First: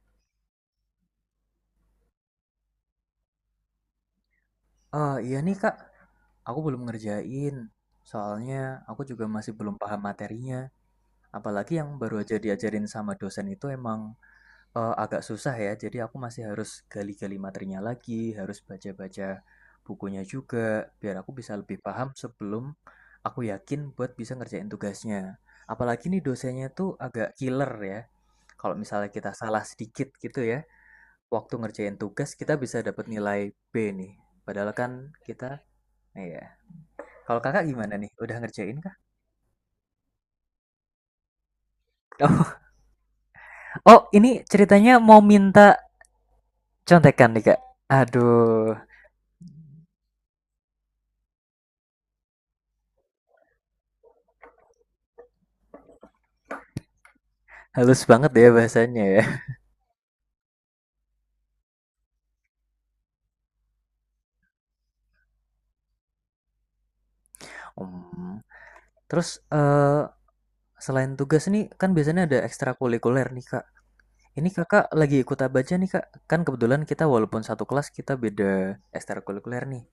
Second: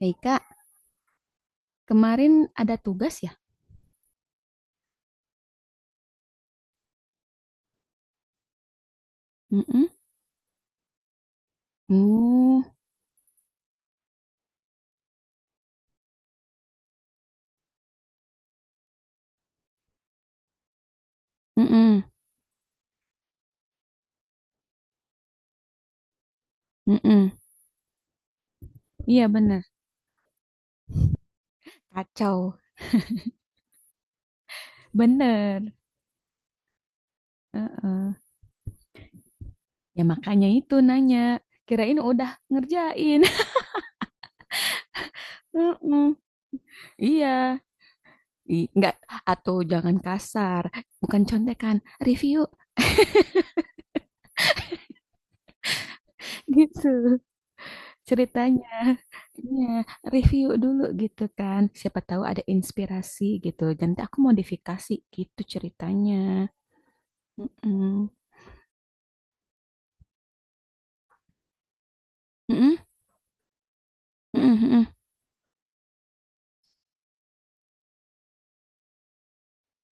Hei Kak, kemarin ada tugas ya? Eh, iya nih Kak, aku belum ngerjain. Soalnya aku juga masih belum Mm-mm. paham materinya. Apalagi yang baru aja uh diajarin sama dosen itu emang agak susah ya. Jadi aku masih harus gali-gali materinya lagi, harus baca-baca bukunya juga, biar aku bisa lebih mm-mm, paham sebelum aku yakin buat bisa ngerjain tugasnya. Apalagi nih dosennya tuh mm-mm. agak killer ya. Kalau misalnya Iya kita salah bener, sedikit gitu ya, waktu ngerjain tugas kita Kacau, bisa dapat nilai B nih. Padahal kan kita. bener. Iya. Kalau kakak gimana nih? Heeh. Udah ngerjain kah? Ya makanya itu nanya. Kirain udah ngerjain. Oh, ini ceritanya mau minta Mm-mm. contekan nih kak. Iya, Aduh, nggak atau jangan kasar, bukan contekan, review gitu halus banget ya ceritanya. bahasanya ya. Iya, review dulu gitu kan. Siapa tahu ada inspirasi gitu. Nanti aku modifikasi gitu ceritanya. Mm-mm. Hmm. Terus eh selain tugas nih, kan biasanya ada Mm-mm. ekstrakurikuler nih kak. Ini Mhm kakak mhm lagi ikut apa aja nih kak? Kan kebetulan kita walaupun satu kelas kita beda ekstrakurikuler nih.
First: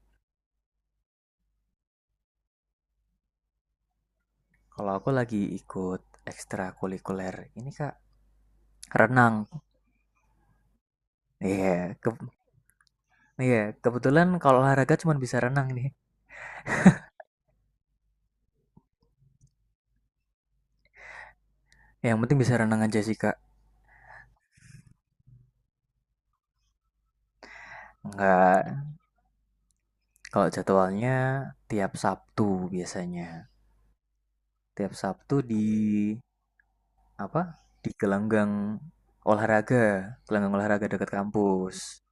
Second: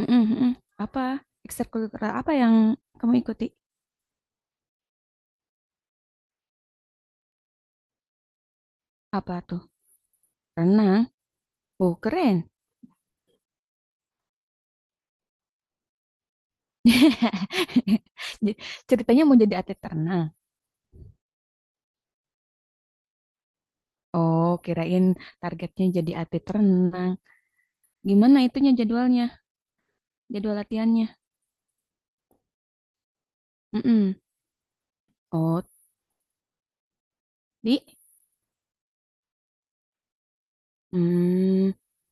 mhm mhm. Apa, ekstrakurikuler apa yang kamu ikuti? Kalau aku lagi ikut ekstrakurikuler ini kak Apa renang. tuh? Renang? Iya, Oh, ke- keren. iya kebetulan kalau olahraga cuma bisa renang nih. Ja Ceritanya mau jadi atlet renang? Yang penting bisa renang aja sih kak. Oh, kirain targetnya jadi atlet renang. Gimana Enggak, itunya jadwalnya, kalau jadwal latihannya? jadwalnya tiap Sabtu biasanya. Mhm. Tiap Sabtu di Oh, apa? di Di gelanggang olahraga dekat mmm, kampus.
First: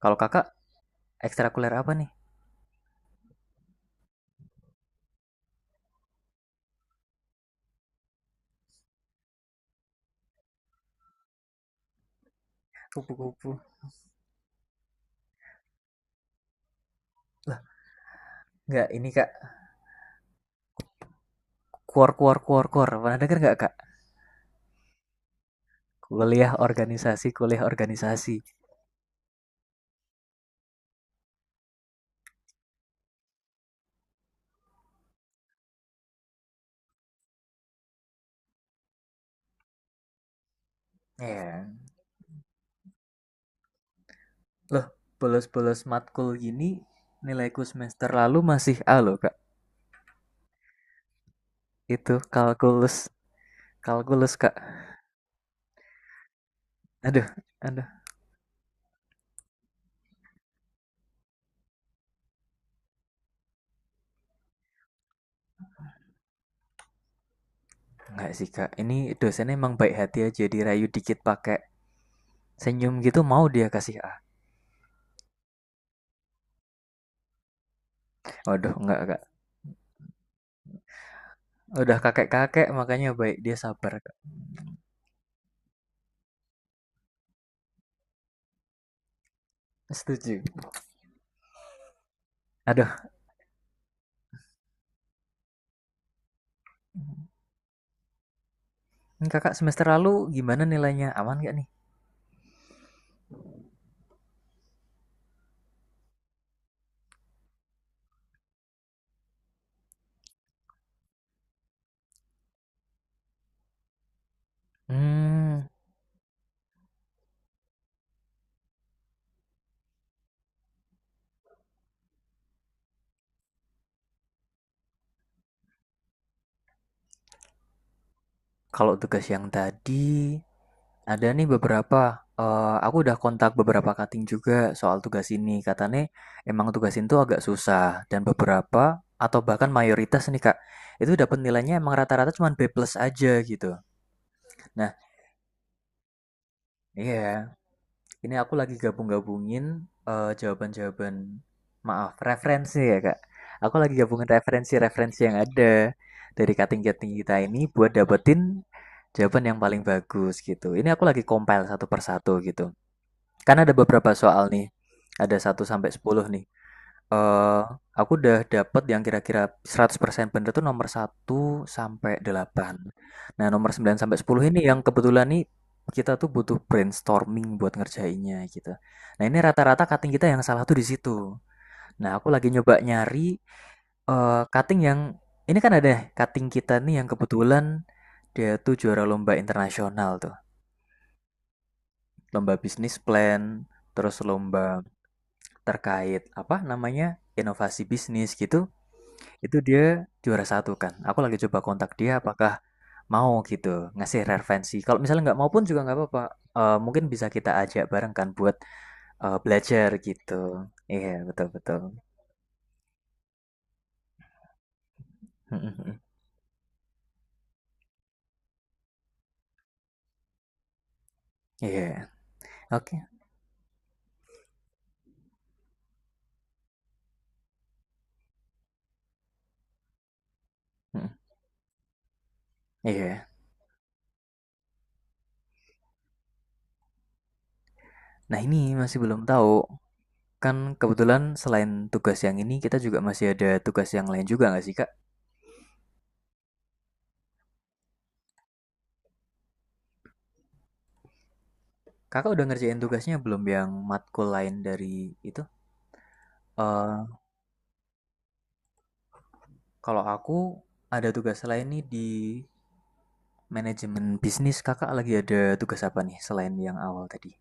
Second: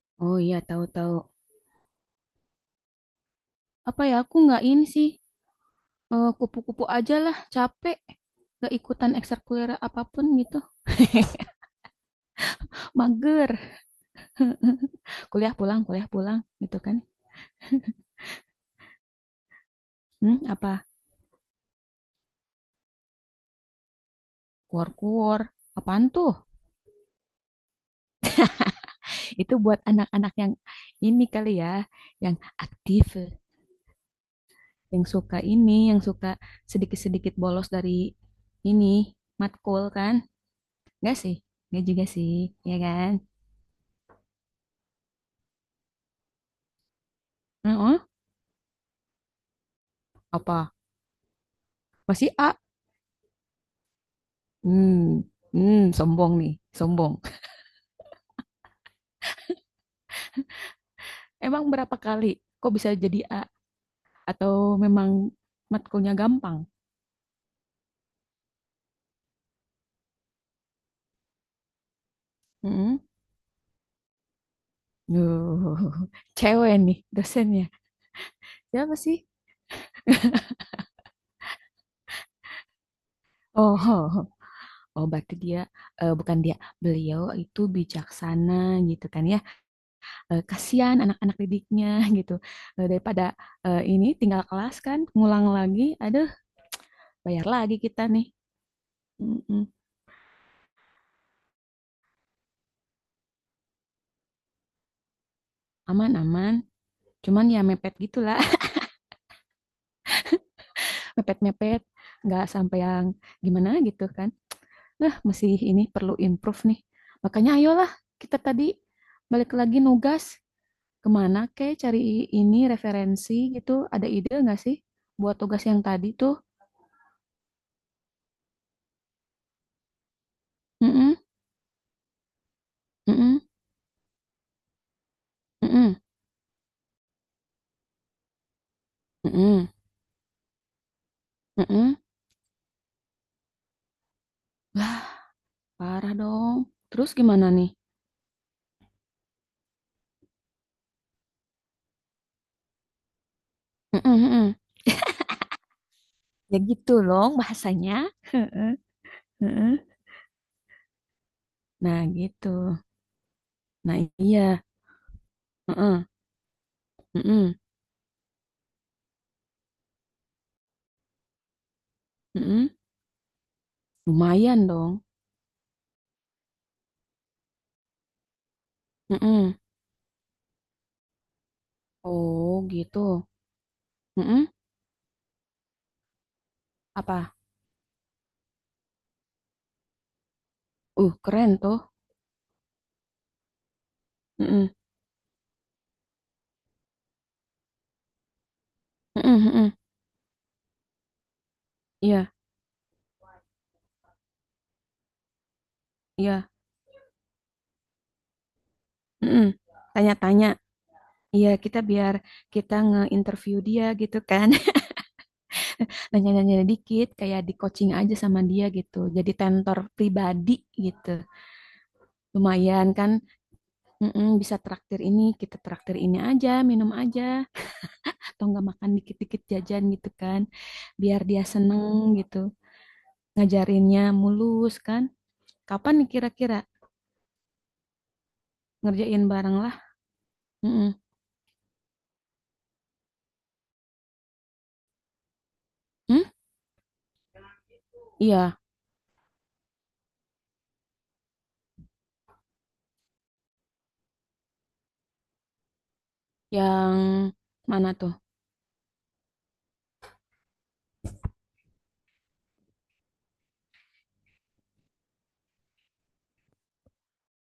Kalau oh kakak iya, tahu tahu. ekstrakuler apa nih? Apa ya, aku nggak ini sih, kupu-kupu aja lah, capek. Nggak ikutan ekstrakurikuler apapun gitu. Kupu-kupu. Mager. Kuliah pulang gitu kan. Lah, enggak ini kak. Apa? Kuor kuor kuor kuor. Pernah denger enggak kak? Kuor-kuor. Apaan tuh? Kuliah organisasi, kuliah organisasi. Itu buat anak-anak yang ini kali ya, yang aktif, yang suka ini, yang suka sedikit-sedikit bolos dari ini, matkul kan. Enggak sih? Iya. Enggak juga sih, ya kan? Loh, bolos-bolos matkul gini nilaiku Heeh. semester lalu masih A loh kak. Apa? Itu Masih A? kalkulus, kalkulus kak. hmm sombong nih, sombong. Aduh, aduh. Emang berapa kali kok bisa jadi A? Atau memang matkulnya gampang? Enggak sih Kak, ini dosennya emang baik hati aja dirayu dikit pakai senyum Mhm. gitu mau dia kasih A. Duh, cewek nih dosennya. Waduh, Siapa enggak Kak. sih? Udah kakek-kakek makanya baik dia sabar Kak. Oh, oh, berarti dia eh, bukan dia, beliau itu bijaksana gitu kan ya. Setuju. Eh, kasihan anak-anak didiknya gitu. Eh, Aduh, daripada eh, ini tinggal kelas kan, ngulang lagi, aduh, bayar lagi kita nih. ini Kakak Mm-mm. semester lalu gimana nilainya? Aman gak nih? Aman, aman. Cuman ya mepet gitulah, mepet-mepet, nggak sampai yang gimana gitu kan. Nah, masih Hmm, ini perlu improve nih. Makanya ayolah kita tadi balik lagi nugas. Ke Kek cari ini referensi gitu, ada ide nggak sih buat tugas yang tadi tuh? kalau tugas yang tadi Mm-mm, ada nih beberapa. Eh, aku udah mm-mm, kontak beberapa kating juga soal tugas ini. mm-mm, Katanya emang tugas ini tuh agak susah dan beberapa atau mm-mm, bahkan mayoritas nih Kak, itu dapat nilainya emang mm-mm. rata-rata cuma B plus aja gitu. Nah, Lah, parah dong. Terus gimana iya, nih? ini aku lagi gabung-gabungin jawaban-jawaban, maaf, referensi ya, Kak. Aku lagi Mm-mm, gabungin mm-mm. referensi-referensi yang ada dari Ya gitu cutting-cutting loh kita ini buat bahasanya. dapetin Heeh, jawaban yang heeh. paling bagus gitu. Ini aku lagi compile satu Nah persatu gitu. gitu. Karena ada Nah beberapa soal iya. nih, ada satu sampai Heeh, sepuluh nih. heeh, eh aku udah dapet yang kira-kira 100% bener tuh nomor satu sampai heeh. delapan. Nah, nomor 9 sampai 10 Lumayan ini yang dong. kebetulan nih kita tuh butuh brainstorming buat ngerjainnya gitu. Nah, ini Heeh. rata-rata cutting kita yang salah tuh di situ. Nah, aku lagi Oh nyoba gitu. nyari Heeh. cutting yang ini kan ada cutting kita nih yang Apa? kebetulan dia tuh juara lomba internasional tuh. Keren tuh. Lomba bisnis plan, terus lomba Heeh, terkait apa namanya? Inovasi bisnis gitu. heeh, Itu heeh. dia juara satu kan. Aku lagi coba kontak dia Iya, apakah mau gitu ngasih referensi. Kalau misalnya nggak mau pun juga nggak apa-apa. iya. Eh, mungkin bisa kita ajak bareng kan buat Heeh. belajar gitu. Tanya-tanya. Iya betul Iya, kita betul. biar kita nge-interview dia gitu kan. Nanya-nanya dikit, kayak di-coaching aja sama dia gitu. Jadi tentor pribadi gitu. Iya Lumayan oke. kan, mm-mm, bisa traktir ini, kita traktir ini aja, minum aja. Atau nggak makan dikit-dikit jajan gitu kan. Mm, Biar dia seneng gitu. Iya. Ngajarinnya mulus kan. Kapan nih kira-kira Nah ini masih belum ngerjain tahu. bareng lah? Kan Mm-mm. kebetulan selain tugas yang ini kita juga masih ada tugas yang lain juga nggak sih Kak? Hmm? Iya, Kakak udah ngerjain tugasnya belum yang matkul lain dari itu? yang Eh, mana tuh? kalau aku ada tugas lain nih di Manajemen bisnis. Kakak lagi ada tugas apa nih selain yang awal tadi?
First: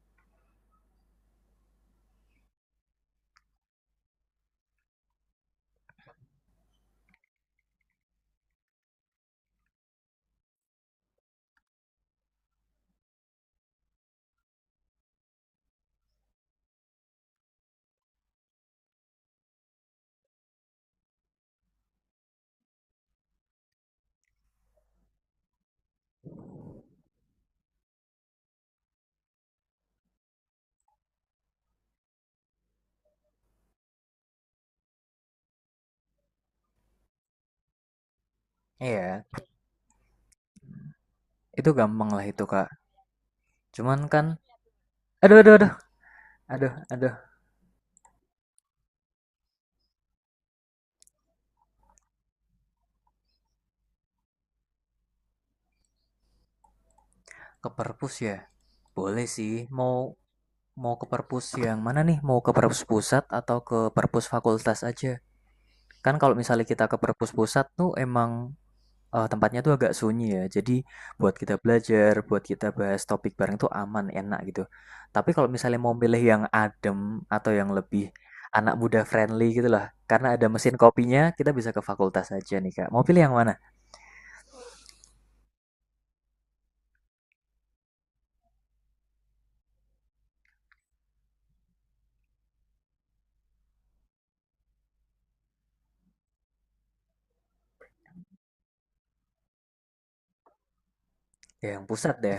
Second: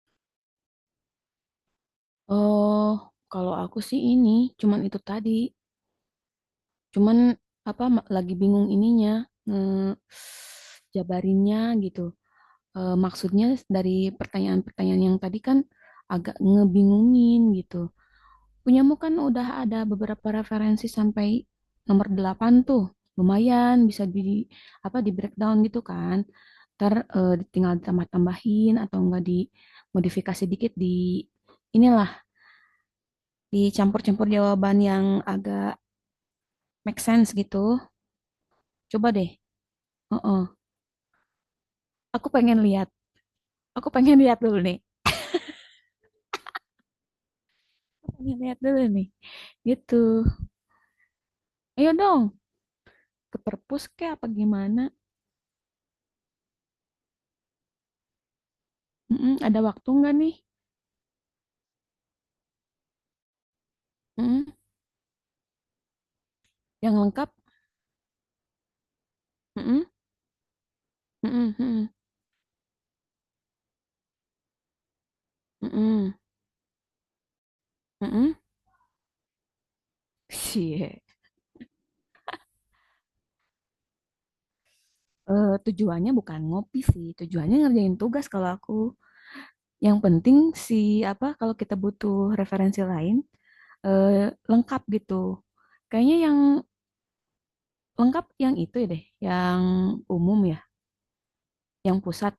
Oh, kalau aku sih ini, cuman itu tadi cuman, apa, lagi bingung ininya, eee, jabarinnya gitu. Maksudnya dari pertanyaan-pertanyaan yang tadi kan agak ngebingungin gitu. Punyamu kan udah ada beberapa referensi sampai nomor 8 tuh, lumayan bisa di apa, di-breakdown gitu kan. Entar, tinggal ditambah-tambahin atau enggak dimodifikasi dikit di inilah, dicampur-campur jawaban yang agak make sense gitu. Coba Iya, deh heeh. itu gampang lah Aku itu pengen kak. lihat, aku Cuman pengen kan, lihat dulu nih, aduh aduh aduh, aduh aduh, aku pengen lihat dulu nih, gitu. Ayo dong, ke perpus kek apa gimana? ke perpus ya. Boleh Mm-mm, ada sih, waktu mau nggak nih? mau ke perpus yang mana nih? Mau ke perpus pusat atau ke perpus Mm-mm, fakultas aja? Kan kalau misalnya kita yang ke lengkap? perpus pusat tuh emang tempatnya tuh Mm-mm, agak sunyi ya. Jadi buat mm-mm, kita mm-mm, belajar, buat kita bahas topik bareng tuh aman, enak gitu. Tapi kalau misalnya mau mm-mm, milih yang adem atau yang lebih mm-mm. anak muda friendly gitu lah. Karena ada mesin Cie. kopinya, kita bisa ke fakultas aja nih, Kak. Mau pilih yang mana? Eh, tujuannya bukan ngopi sih, tujuannya ngerjain tugas kalau aku. Yang penting si apa kalau kita butuh referensi lain eh, lengkap gitu. Kayaknya yang lengkap yang itu ya deh, yang umum ya, Ya, yang yang pusat pusat. deh.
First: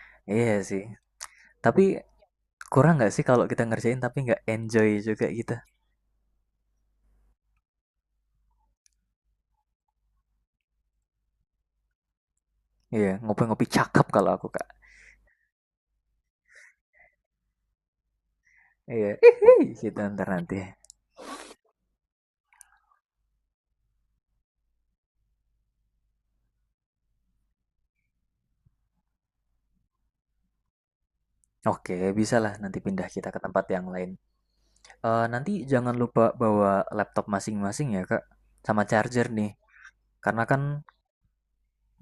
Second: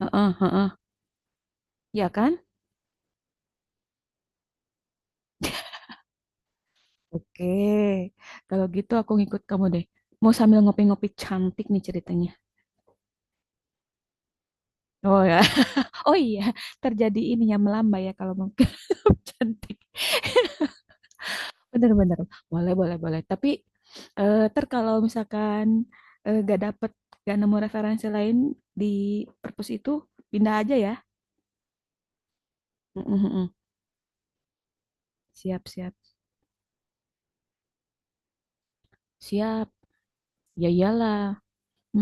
Heeh, Iya heeh. sih. Tapi Ya kan? kurang nggak sih kalau kita ngerjain tapi nggak enjoy juga gitu? Oke, kalau gitu aku ngikut kamu deh. Mau sambil ngopi-ngopi cantik nih ceritanya. Iya, ngopi-ngopi cakep kalau aku, Kak. Oh ya, oh iya, terjadi ini ya melambai ya kalau mau Iya, cantik. kita ntar nanti. Bener-bener, boleh boleh boleh. Tapi eh, kalau misalkan eh, gak dapet, gak nemu referensi lain di perpus itu, pindah aja ya. Oke, bisa lah nanti pindah Mm-mm, kita ke mm-mm. tempat yang lain. Eh, nanti Siap jangan siap lupa bawa laptop masing-masing ya, Kak. Sama charger nih. siap. Karena kan Ya iyalah.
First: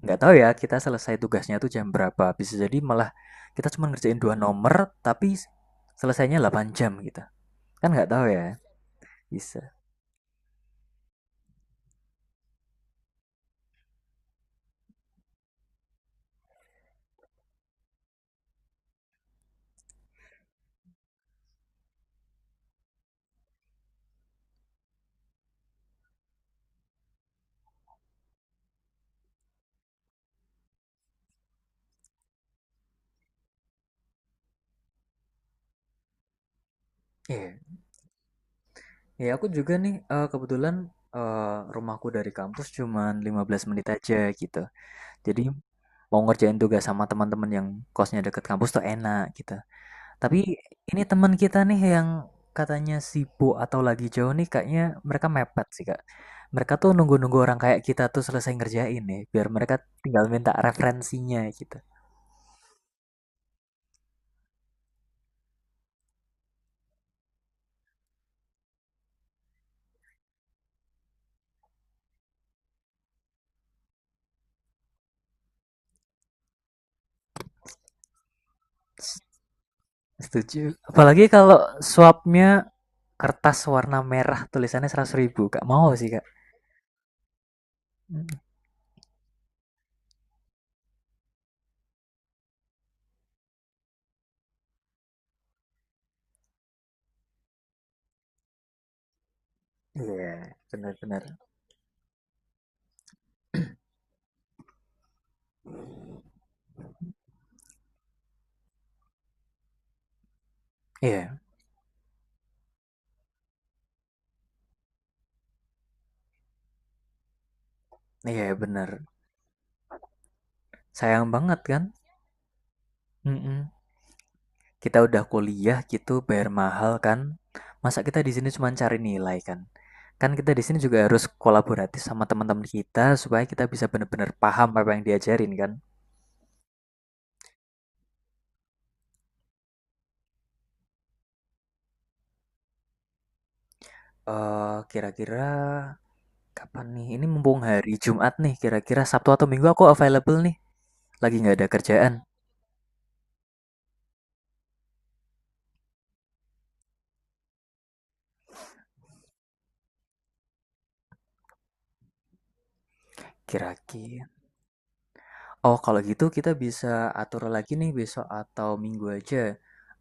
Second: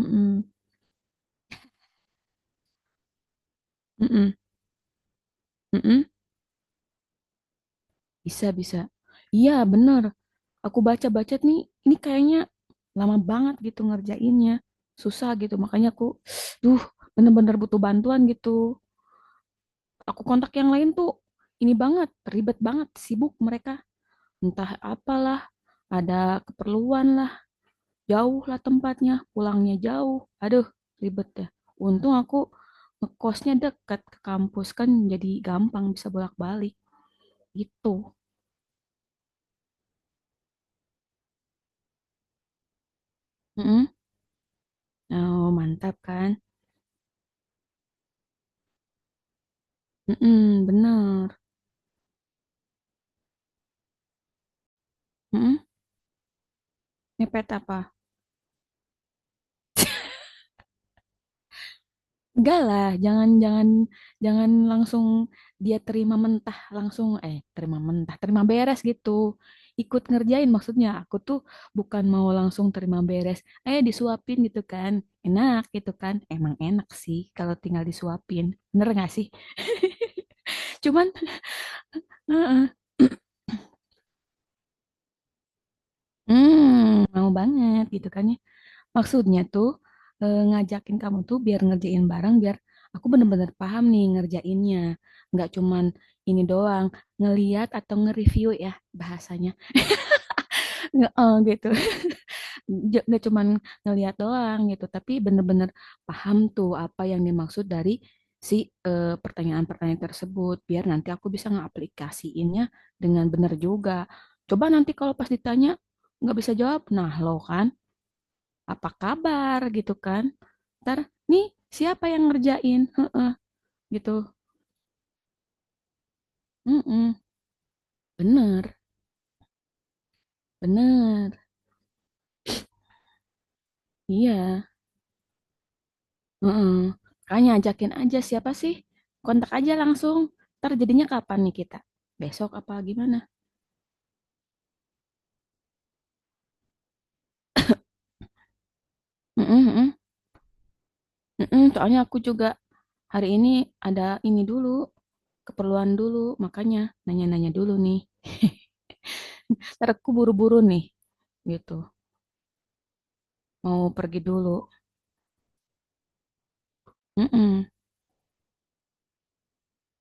nggak tahu ya kita selesai tugasnya tuh jam berapa. Bisa jadi malah kita cuma ngerjain dua mm-mm, nomor tapi mm-mm. selesainya 8 jam gitu. Kan nggak tahu Bisa ya. bisa. Iya Bisa. bener. Aku baca-baca nih, ini kayaknya lama banget gitu ngerjainnya. Susah gitu, makanya aku, duh, bener-bener butuh bantuan gitu. Aku kontak yang lain tuh, ini banget, ribet banget, sibuk mereka. Entah apalah, ada keperluan lah, jauh lah tempatnya, pulangnya jauh. Aduh, ribet ya. Untung aku ngekosnya dekat ke kampus kan jadi gampang bisa bolak-balik Iya. gitu. Ya aku juga nih kebetulan rumahku dari kampus cuma 15 menit Mm-mm. aja gitu. Jadi Oh, mantap mau kan? ngerjain tugas sama teman-teman yang kosnya deket kampus tuh enak gitu. Tapi Mm-mm, ini bener. teman kita nih yang katanya sibuk atau lagi jauh nih kayaknya mereka Mm-mm. mepet sih Kak. Mereka tuh nunggu-nunggu Mepet orang apa? kayak kita tuh selesai ngerjain nih, biar mereka tinggal minta referensinya gitu. Enggak lah, jangan jangan jangan langsung dia terima mentah langsung eh terima mentah, terima beres gitu. Ikut ngerjain maksudnya. Aku tuh bukan mau langsung terima beres. Eh, disuapin gitu kan. Enak gitu kan. Emang enak sih kalau tinggal disuapin. Bener gak S- sih? Setuju. Cuman Apalagi kalau swapnya heeh, kertas warna merah tulisannya 100 ribu, Kak. Mau sih Kak. Mau banget gitu kan Mm. ya. Maksudnya tuh, ngajakin kamu tuh biar ngerjain bareng, biar aku bener-bener paham nih ngerjainnya. Nggak cuman ini doang, ngelihat atau nge-review ya bahasanya, Iya, benar-benar. heeh, gitu. Nggak cuman ngelihat doang gitu, tapi bener-bener paham tuh apa yang dimaksud dari si, pertanyaan-pertanyaan tersebut, biar nanti aku Iya, bisa ngeaplikasiinnya dengan bener juga. Coba nanti kalau pas ditanya nggak bisa jawab, nah lo kan iya apa benar. kabar gitu kan ntar Sayang nih banget kan? siapa yang ngerjain. Heh, Mm-mm. gitu. Kita udah kuliah gitu bayar mahal Mm-mm. kan, masa kita di sini cuma Bener cari nilai kan? Kan kita di sini juga harus bener, kolaboratif sama teman-teman kita supaya kita bisa benar-benar paham iya. apa yang diajarin kan. Mm-mm. Makanya ajakin aja siapa sih, kontak aja langsung, ntar jadinya kapan nih kita, besok apa gimana? Eh, kira-kira kapan nih? Ini mumpung hari Jumat nih, kira-kira Sabtu atau Mm-mm, Minggu aku mm-mm. available nih, lagi nggak ada Mm-mm, soalnya kerjaan. aku juga hari ini ada ini dulu, keperluan dulu, makanya nanya-nanya dulu nih. Ntar aku buru-buru nih, gitu, mau pergi Kira-kira, dulu. oh, kalau gitu kita bisa atur Mm-mm, lagi nih besok atau minggu aja.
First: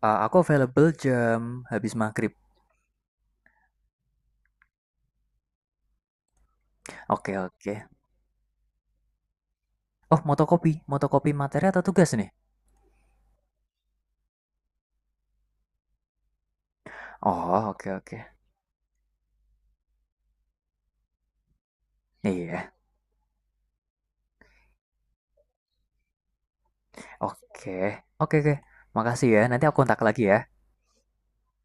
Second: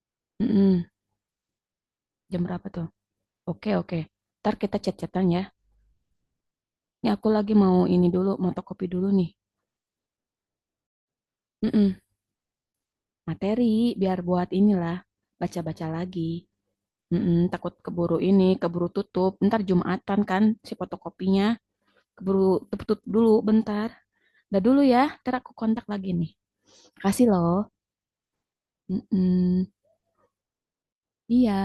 Eh, aku mm-mm. available jam habis maghrib. Jam berapa tuh? Oke, oke. Ntar kita chat-chatan ya. Ini aku Oke, lagi oke. mau ini dulu, motokopi dulu nih. Oh, motokopi. Motokopi materi atau Mm-mm. tugas nih? Materi, biar buat inilah, baca-baca lagi. Mm-mm, Oh, takut oke keburu oke. ini, keburu tutup. Ntar Jumatan kan si fotokopinya. Keburu Iya. tutup dulu, bentar. Udah dulu ya, ntar aku kontak lagi nih. Kasih loh. Oke. Oke oke. Makasih ya. Nanti Mm-mm. aku kontak lagi ya. Iya.